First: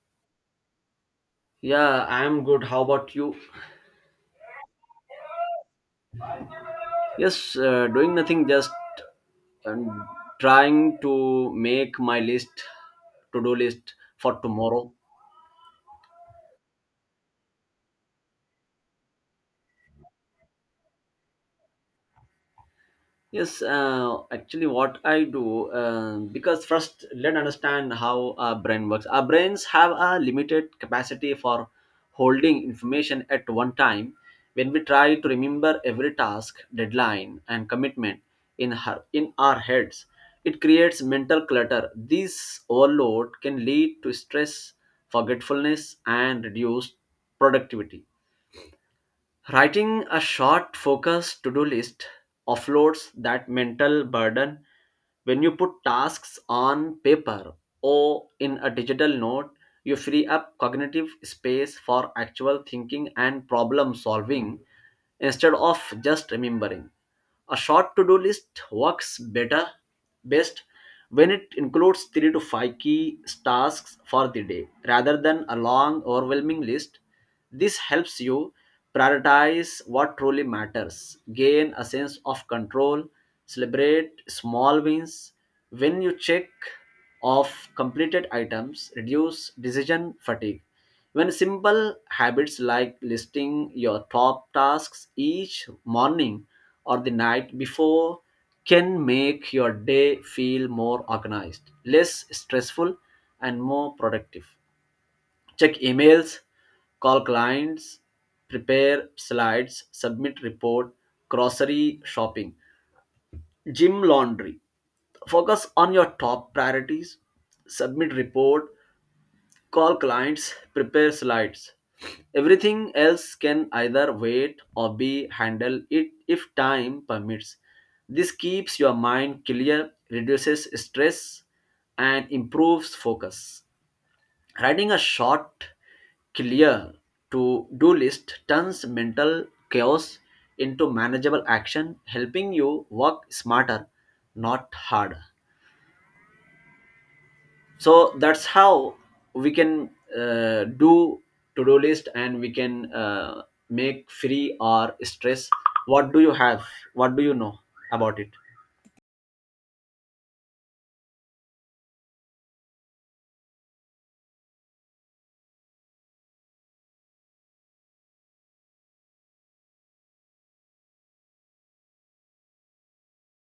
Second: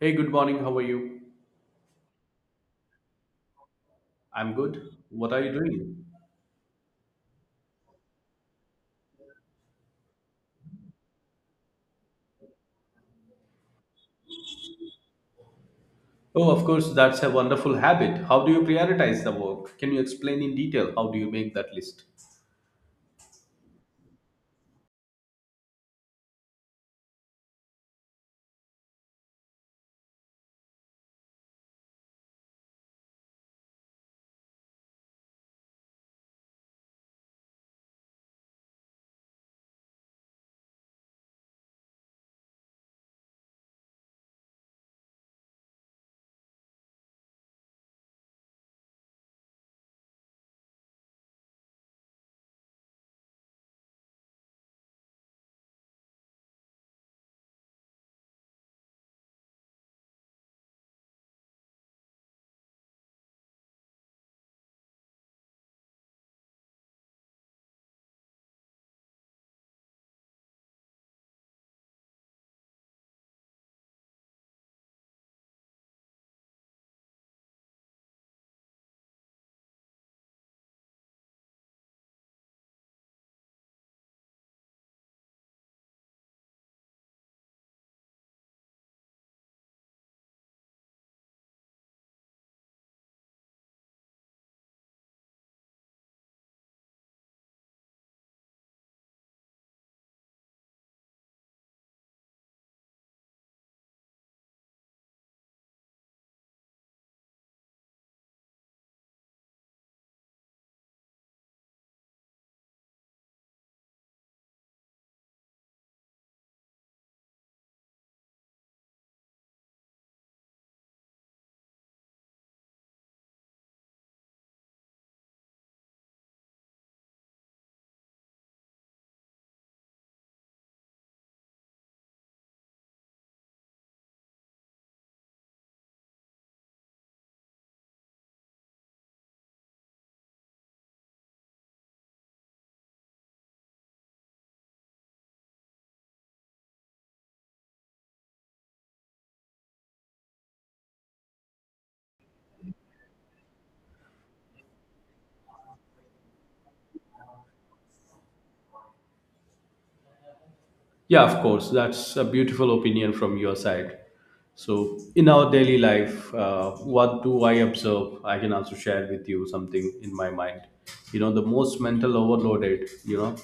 Hey, good morning. How are you? Yeah, I'm good. How about you? I'm good. What are you doing? Yes, doing nothing, just um, trying to make my list, to do list for tomorrow. Oh, of course, that's a wonderful habit. How do you prioritize the work? Can you explain in detail how do you make that list? Yes, actually, what I do, because first let understand how our brain works. Our brains have a limited capacity for holding information at one time. When we try to remember every task, deadline, and commitment in our heads, it creates mental clutter. This overload can lead to stress, forgetfulness, and reduced productivity. Writing a short, focused to do list offloads that mental burden when you put tasks on paper or in a digital note. You free up cognitive space for actual thinking and problem solving instead of just remembering. A short to-do list works better best when it includes 3 to 5 key tasks for the day rather than a long overwhelming list. This helps you prioritize what truly matters, gain a sense of control, celebrate small wins when you check off completed items, reduce decision fatigue. When simple habits like listing your top tasks each morning or the night before can make your day feel more organized, less stressful, and more productive. Check emails, call clients, prepare slides, submit report, grocery shopping, gym laundry. Focus on your top priorities, submit report, call clients, prepare slides. Everything else can either wait or be handled it if time permits. This keeps your mind clear, reduces stress, and improves focus. Writing a short, clear to do list turns mental chaos into manageable action, helping you work smarter, not harder. So that's how we can do to-do list, and we can make free or stress. what do you have what do you know about it? Yeah, of course. That's a beautiful opinion from your side. So, in our daily life, what do I observe? I can also share with you something in my mind. You know, the most mental overloaded, you know,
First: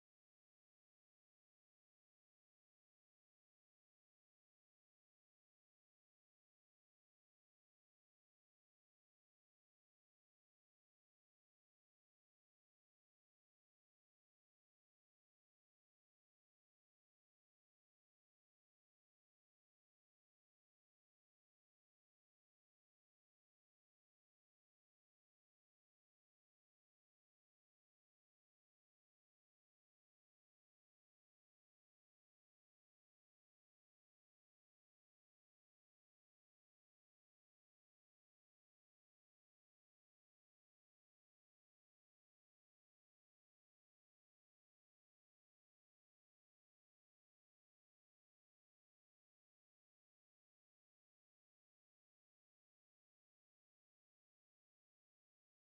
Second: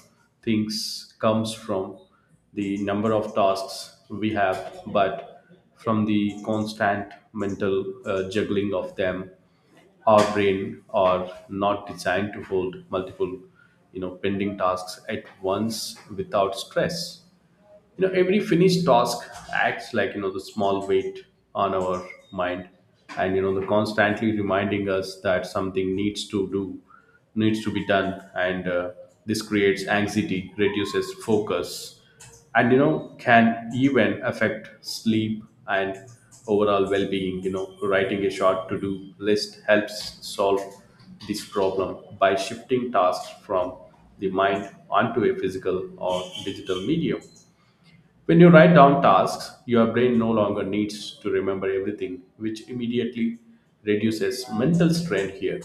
things comes from the number of tasks we have, but from the constant mental juggling of them, our brain are not designed to hold multiple, you know, pending tasks at once without stress. You know, every finished task acts like, you know, the small weight on our mind, and, you know, the constantly reminding us that something needs to do, needs to be done, and this creates anxiety, reduces focus, and, you know, can even affect sleep and overall well-being. You know, writing a short to-do list helps solve this problem by shifting tasks from the mind onto a physical or digital medium. When you write down tasks, your brain no longer needs to remember everything, which immediately reduces mental strain here.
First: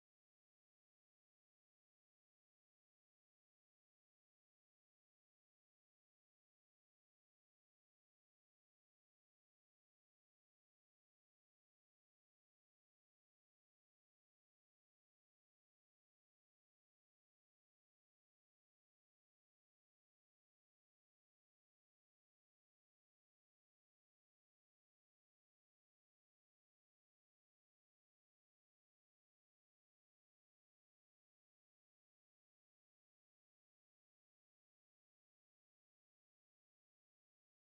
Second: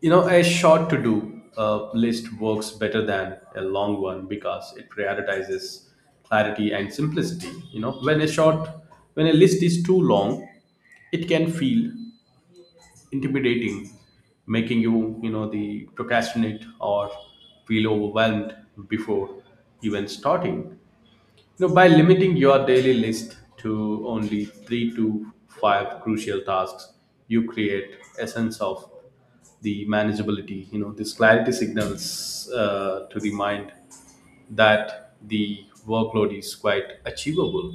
You know, a short to do list works better than a long one because it prioritizes clarity and simplicity. You know, when a list is too long, it can feel intimidating, making you, you know, the procrastinate or feel overwhelmed before even starting. No, by limiting your daily list to only three to five crucial tasks, you create a sense of the manageability. You know, this clarity signals to the mind that the workload is quite achievable,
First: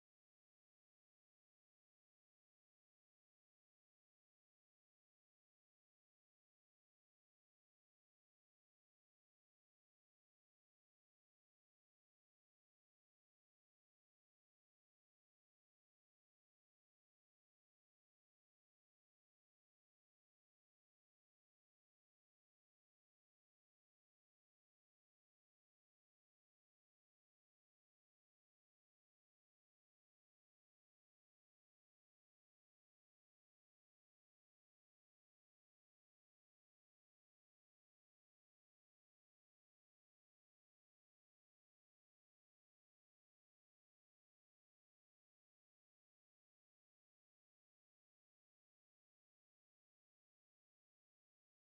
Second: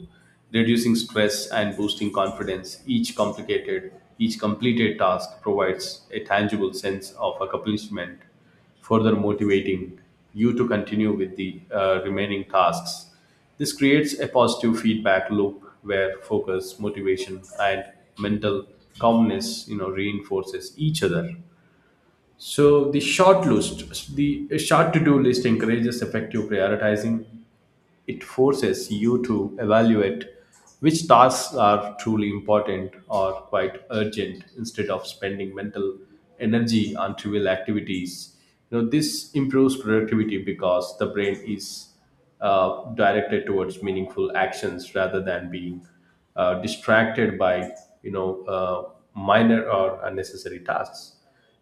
reducing stress and boosting confidence. Each completed task provides a tangible sense of accomplishment, further motivating you to continue with the remaining tasks. This creates a positive feedback loop where focus, motivation, and mental calmness, you know, reinforces each other. So the short to-do list encourages effective prioritizing. It forces you to evaluate which tasks are truly important or quite urgent instead of spending mental energy on trivial activities. You know, this improves productivity because the brain is directed towards meaningful actions rather than being distracted by, you know uh, minor or unnecessary tasks.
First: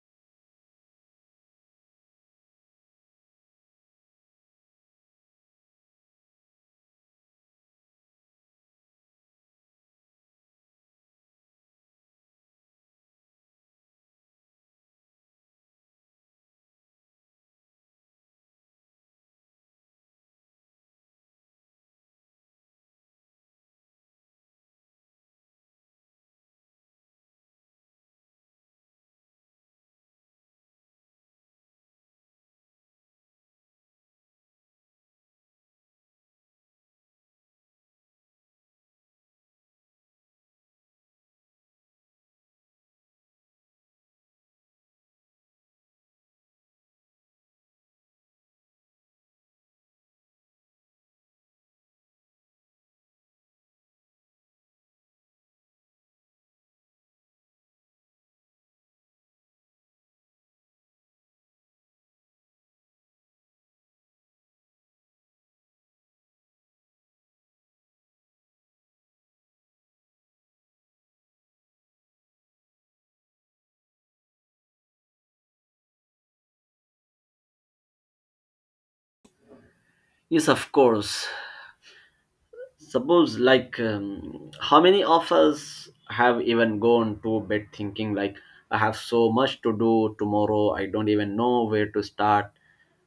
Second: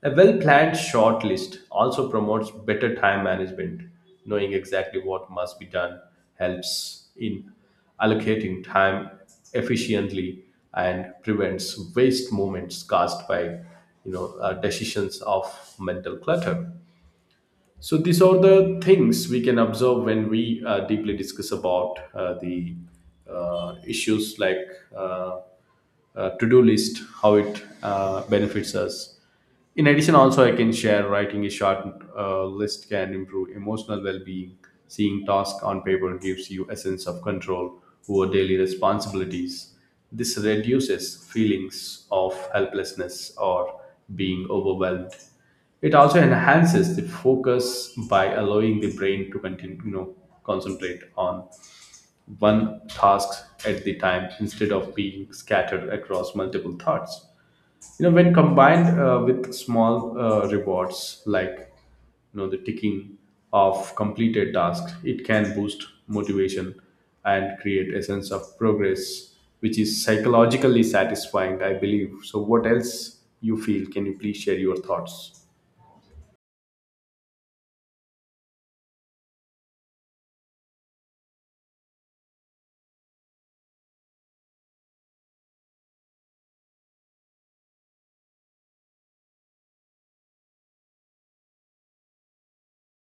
A well planned short list also promotes better time management. Knowing exactly what must be done helps in allocating time efficiently and prevents waste moments caused by, decisions of mental clutter. So these are the things we can observe when we deeply discuss about the issues like uh, to-do list, how it benefits us. In addition, also I can share writing a short list can improve emotional well-being. Seeing tasks on paper gives you a sense of control over daily responsibilities. This reduces feelings of helplessness or being overwhelmed. It also enhances the focus by allowing the brain to continue, you know, concentrate on one task at the time instead of being scattered across multiple thoughts. You know, when combined with small rewards like, you know, the ticking of completed tasks, it can boost motivation and create a sense of progress which is psychologically satisfying, I believe. So what else you feel? Can you please share your thoughts? Yes, of course. Suppose, like, how many of us have even gone to bed thinking like, I have so much to do tomorrow, I don't even know where to start?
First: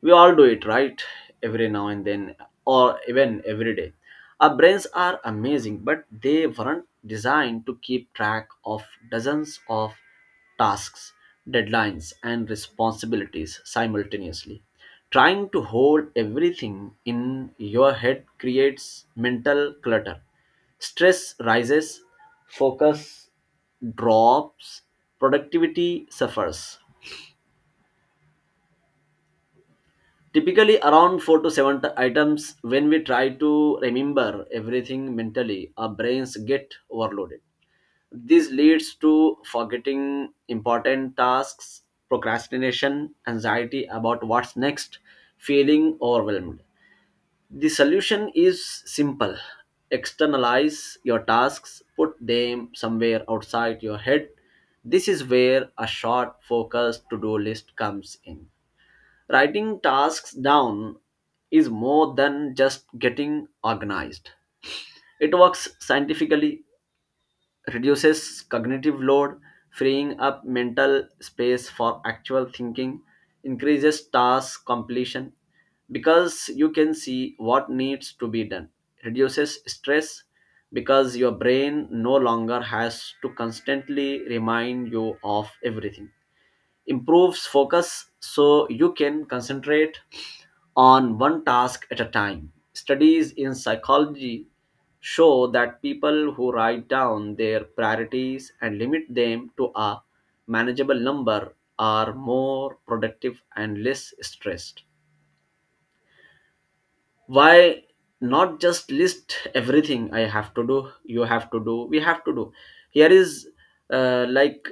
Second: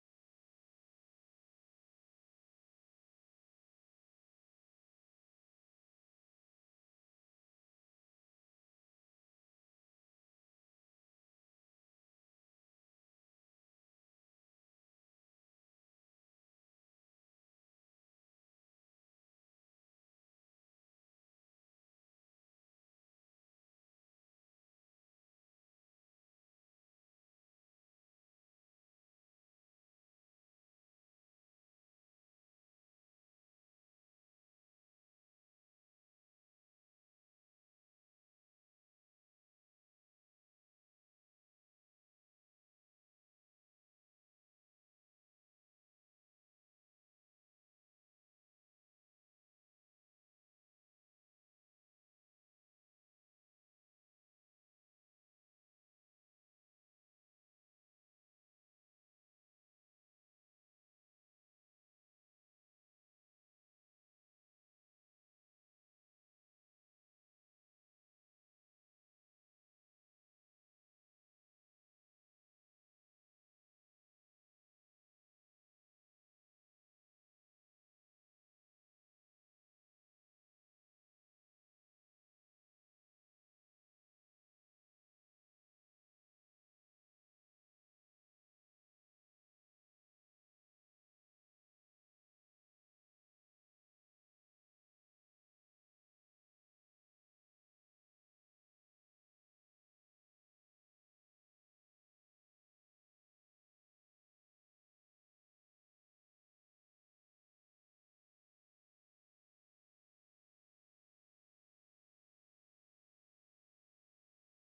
We all do it, right? Every now and then, or even every day. Our brains are amazing, but they weren't designed to keep track of dozens of tasks, deadlines, and responsibilities simultaneously. Trying to hold everything in your head creates mental clutter. Stress rises, focus drops, productivity suffers. Typically, around 4 to 7 items, when we try to remember everything mentally, our brains get overloaded. This leads to forgetting important tasks, procrastination, anxiety about what's next, feeling overwhelmed. The solution is simple: externalize your tasks, put them somewhere outside your head. This is where a short, focused to do list comes in. Writing tasks down is more than just getting organized. It works scientifically, reduces cognitive load, freeing up mental space for actual thinking, increases task completion because you can see what needs to be done, reduces stress because your brain no longer has to constantly remind you of everything, improves focus so you can concentrate on one task at a time. Studies in psychology show that people who write down their priorities and limit them to a manageable number are more productive and less stressed. Why not just list everything I have to do, you have to do, we have to do? Here is, like,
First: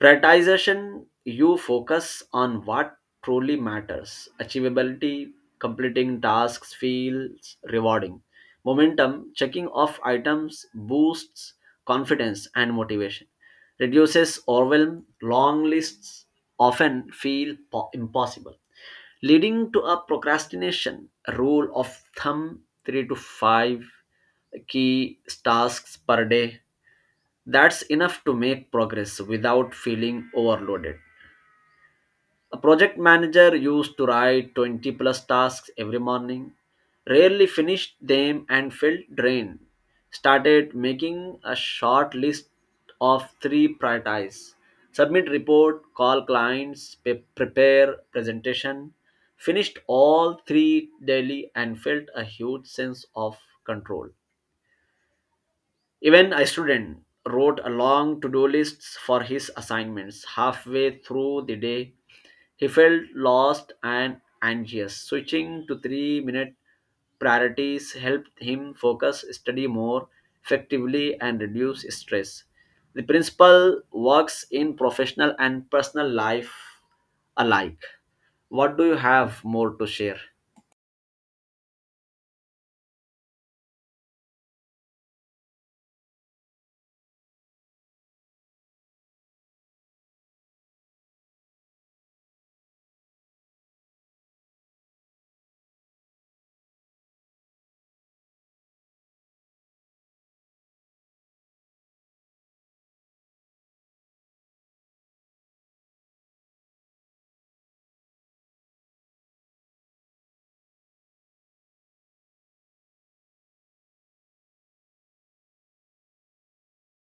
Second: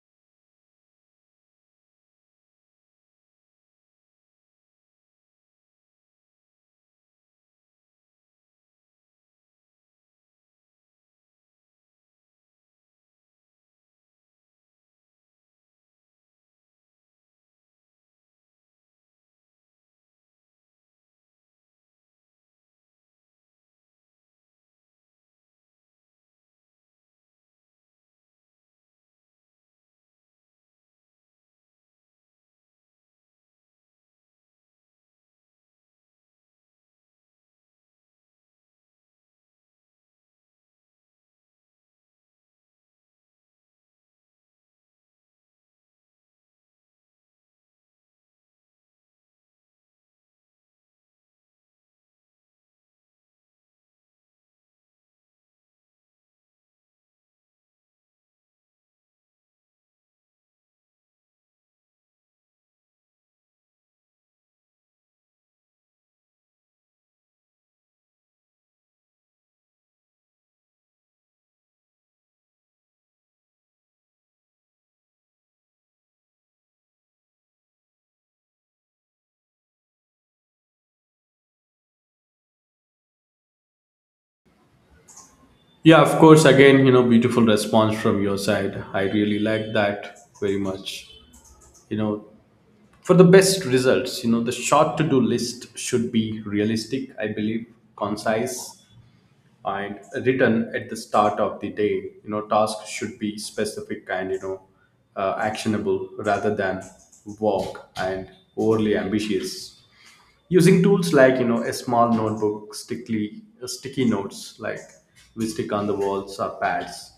prioritization. You focus on what truly matters. Achievability, completing tasks feels rewarding. Momentum, checking off items boosts confidence and motivation. Reduces overwhelm, long lists often feel impossible. Leading to a procrastination. Rule of thumb: 3 to 5 key tasks per day, that's enough to make progress without feeling overloaded. A project manager used to write 20 plus tasks every morning, rarely finished them and felt drained. Started making a short list of three priorities: submit report, call clients, prepare presentation. Finished all three daily and felt a huge sense of control. Even a student wrote a long to do list for his assignments. Halfway through the day, he felt lost and anxious. Switching to 3-minute priorities helped him focus, study more effectively, and reduce stress. The principle works in professional and personal life alike. What do you have more to share? Yeah, of course. Again, you know, beautiful response from your side. I really like that very much. You know, for the best results, you know, the short to do list should be realistic, I believe, concise, and written at the start of the day. You know, tasks should be specific and, you know, actionable rather than vague and overly ambitious. Using tools like, you know, a small notebook, sticky notes like we stick on the walls or pads,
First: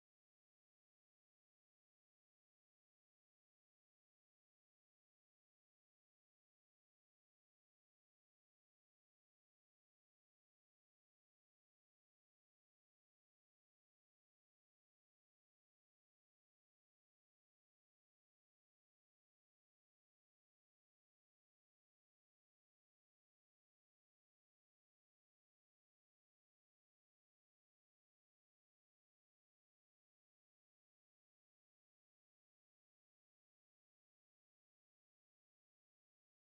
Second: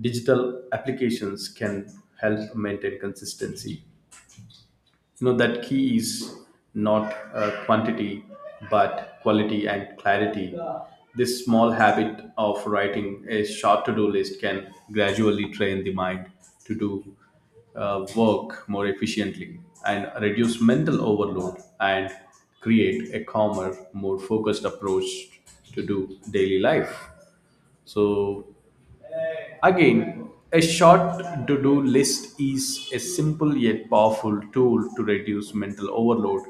digital applications, can help maintain consistency. You know, that key is not quantity but quality and clarity. This small habit of writing a short to-do list can gradually train the mind to do work more efficiently, and reduce mental overload, and create a calmer, more focused approach to do daily life. So again, a short to do list is a simple yet powerful tool to reduce mental overload.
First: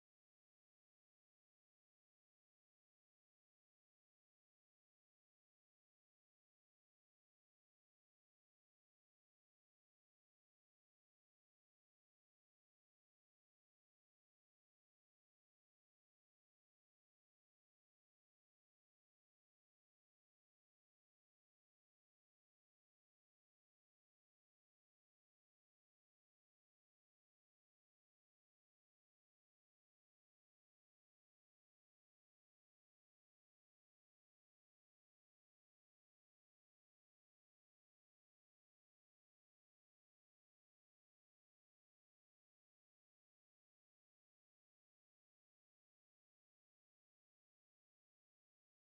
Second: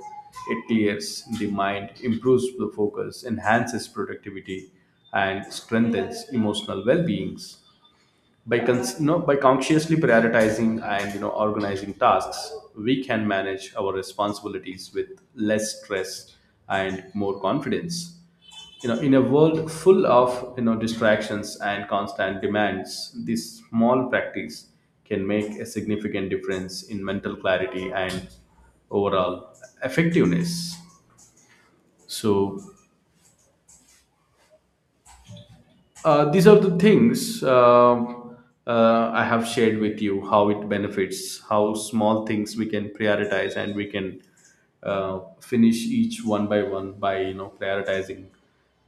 It clears the mind, improves the focus, enhances productivity, and strengthens emotional well being. You know, by consciously prioritizing and, you know, organizing tasks, we can manage our responsibilities with less stress and more confidence. You know, in a world full of, you know, distractions and constant demands, this small practice can make a significant difference in mental clarity and overall effectiveness. So these are the things, I have shared with you how it benefits, how small things we can prioritize, and we can finish each one by one by, you know, prioritizing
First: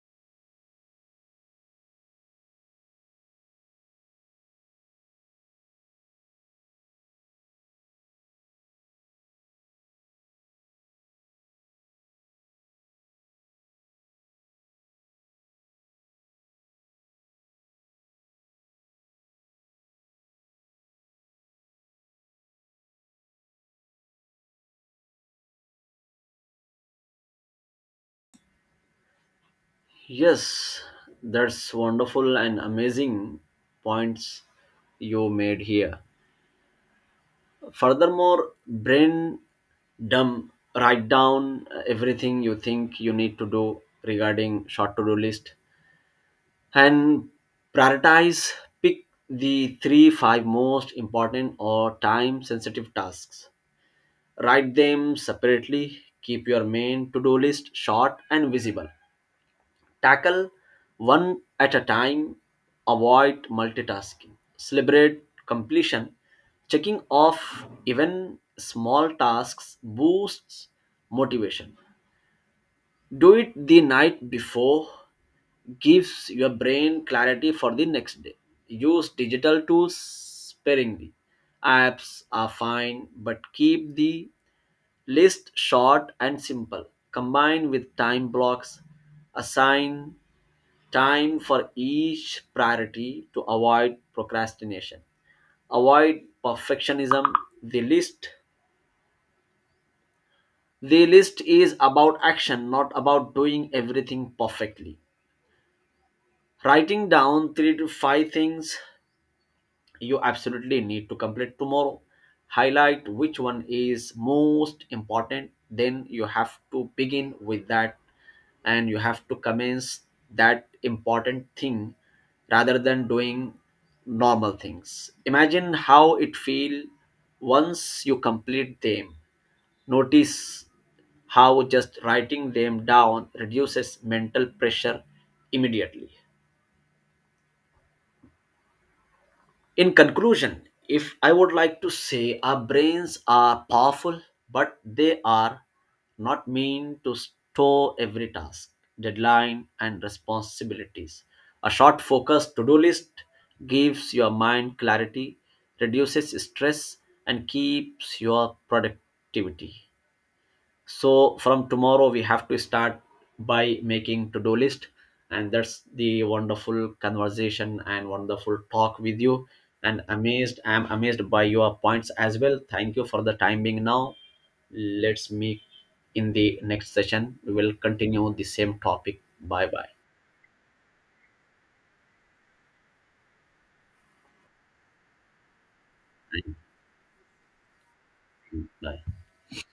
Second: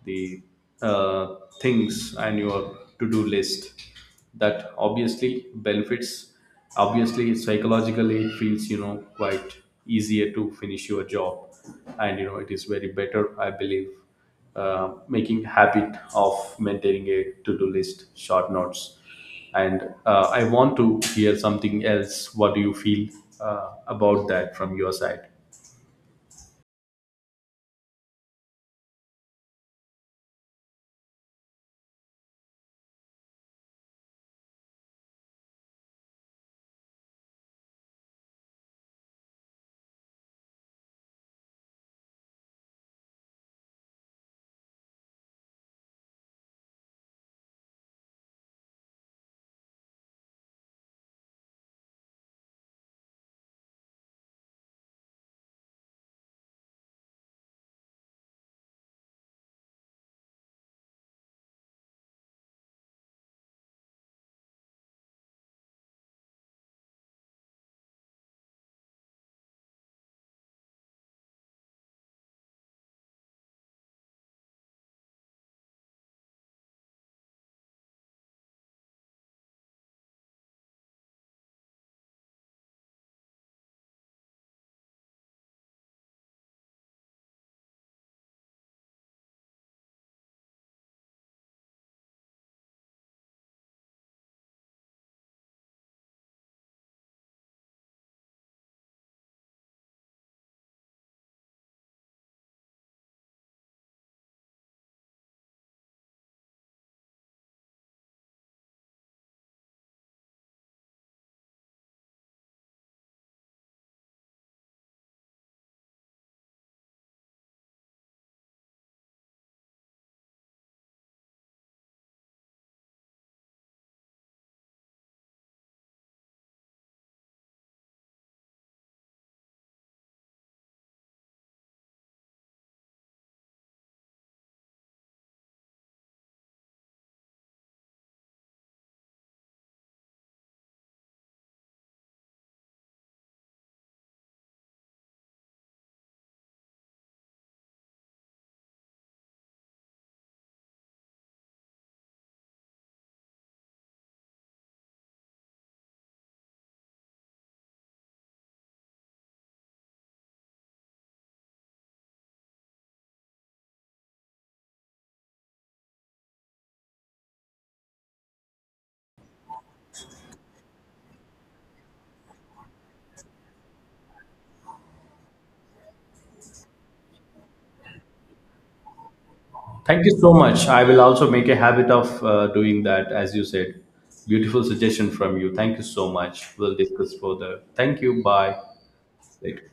the uh, things on your to-do list. That obviously benefits. Obviously, psychologically, it feels, you know, quite easier to finish your job, and, you know, it is very better, I believe, making habit of maintaining a to-do list, short notes. And I want to hear something else. What do you feel about that from your side? Yes, that's wonderful and amazing points you made here. Furthermore, brain dump: write down everything you think you need to do regarding short to do list, and prioritize. Pick the three five most important or time sensitive tasks, write them separately, keep your main to do list short and visible. Tackle one at a time, avoid multitasking, celebrate completion, checking off even small tasks boosts motivation. Do it the night before, gives your brain clarity for the next day. Use digital tools sparingly. Apps are fine, but keep the list short and simple. Combine with time blocks, assign time for each priority to avoid procrastination. Avoid perfectionism. The list the list is about action, not about doing everything perfectly. Writing down 3 to 5 things you absolutely need to complete tomorrow. Highlight which one is most important, then you have to begin with that and you have to commence that important thing rather than doing normal things. Imagine how it feel once you complete them. Notice how just writing them down reduces mental pressure immediately. In conclusion, if I would like to say, our brains are powerful, but they are not meant to store every task, deadline, and responsibilities. A short focused to do list gives your mind clarity, reduces stress, and keeps your productivity. So from tomorrow, we have to start by making to-do list, and that's the wonderful conversation and wonderful talk with you. And amazed I'm amazed by your points as well. Thank you for the time being. Now let's meet in the next session, we will continue the same topic. Bye, bye, Thank you so much. I will also make a habit of doing that, as you said. Beautiful suggestion from you. Thank you so much. We'll discuss further. Thank you. Bye. bye. Later.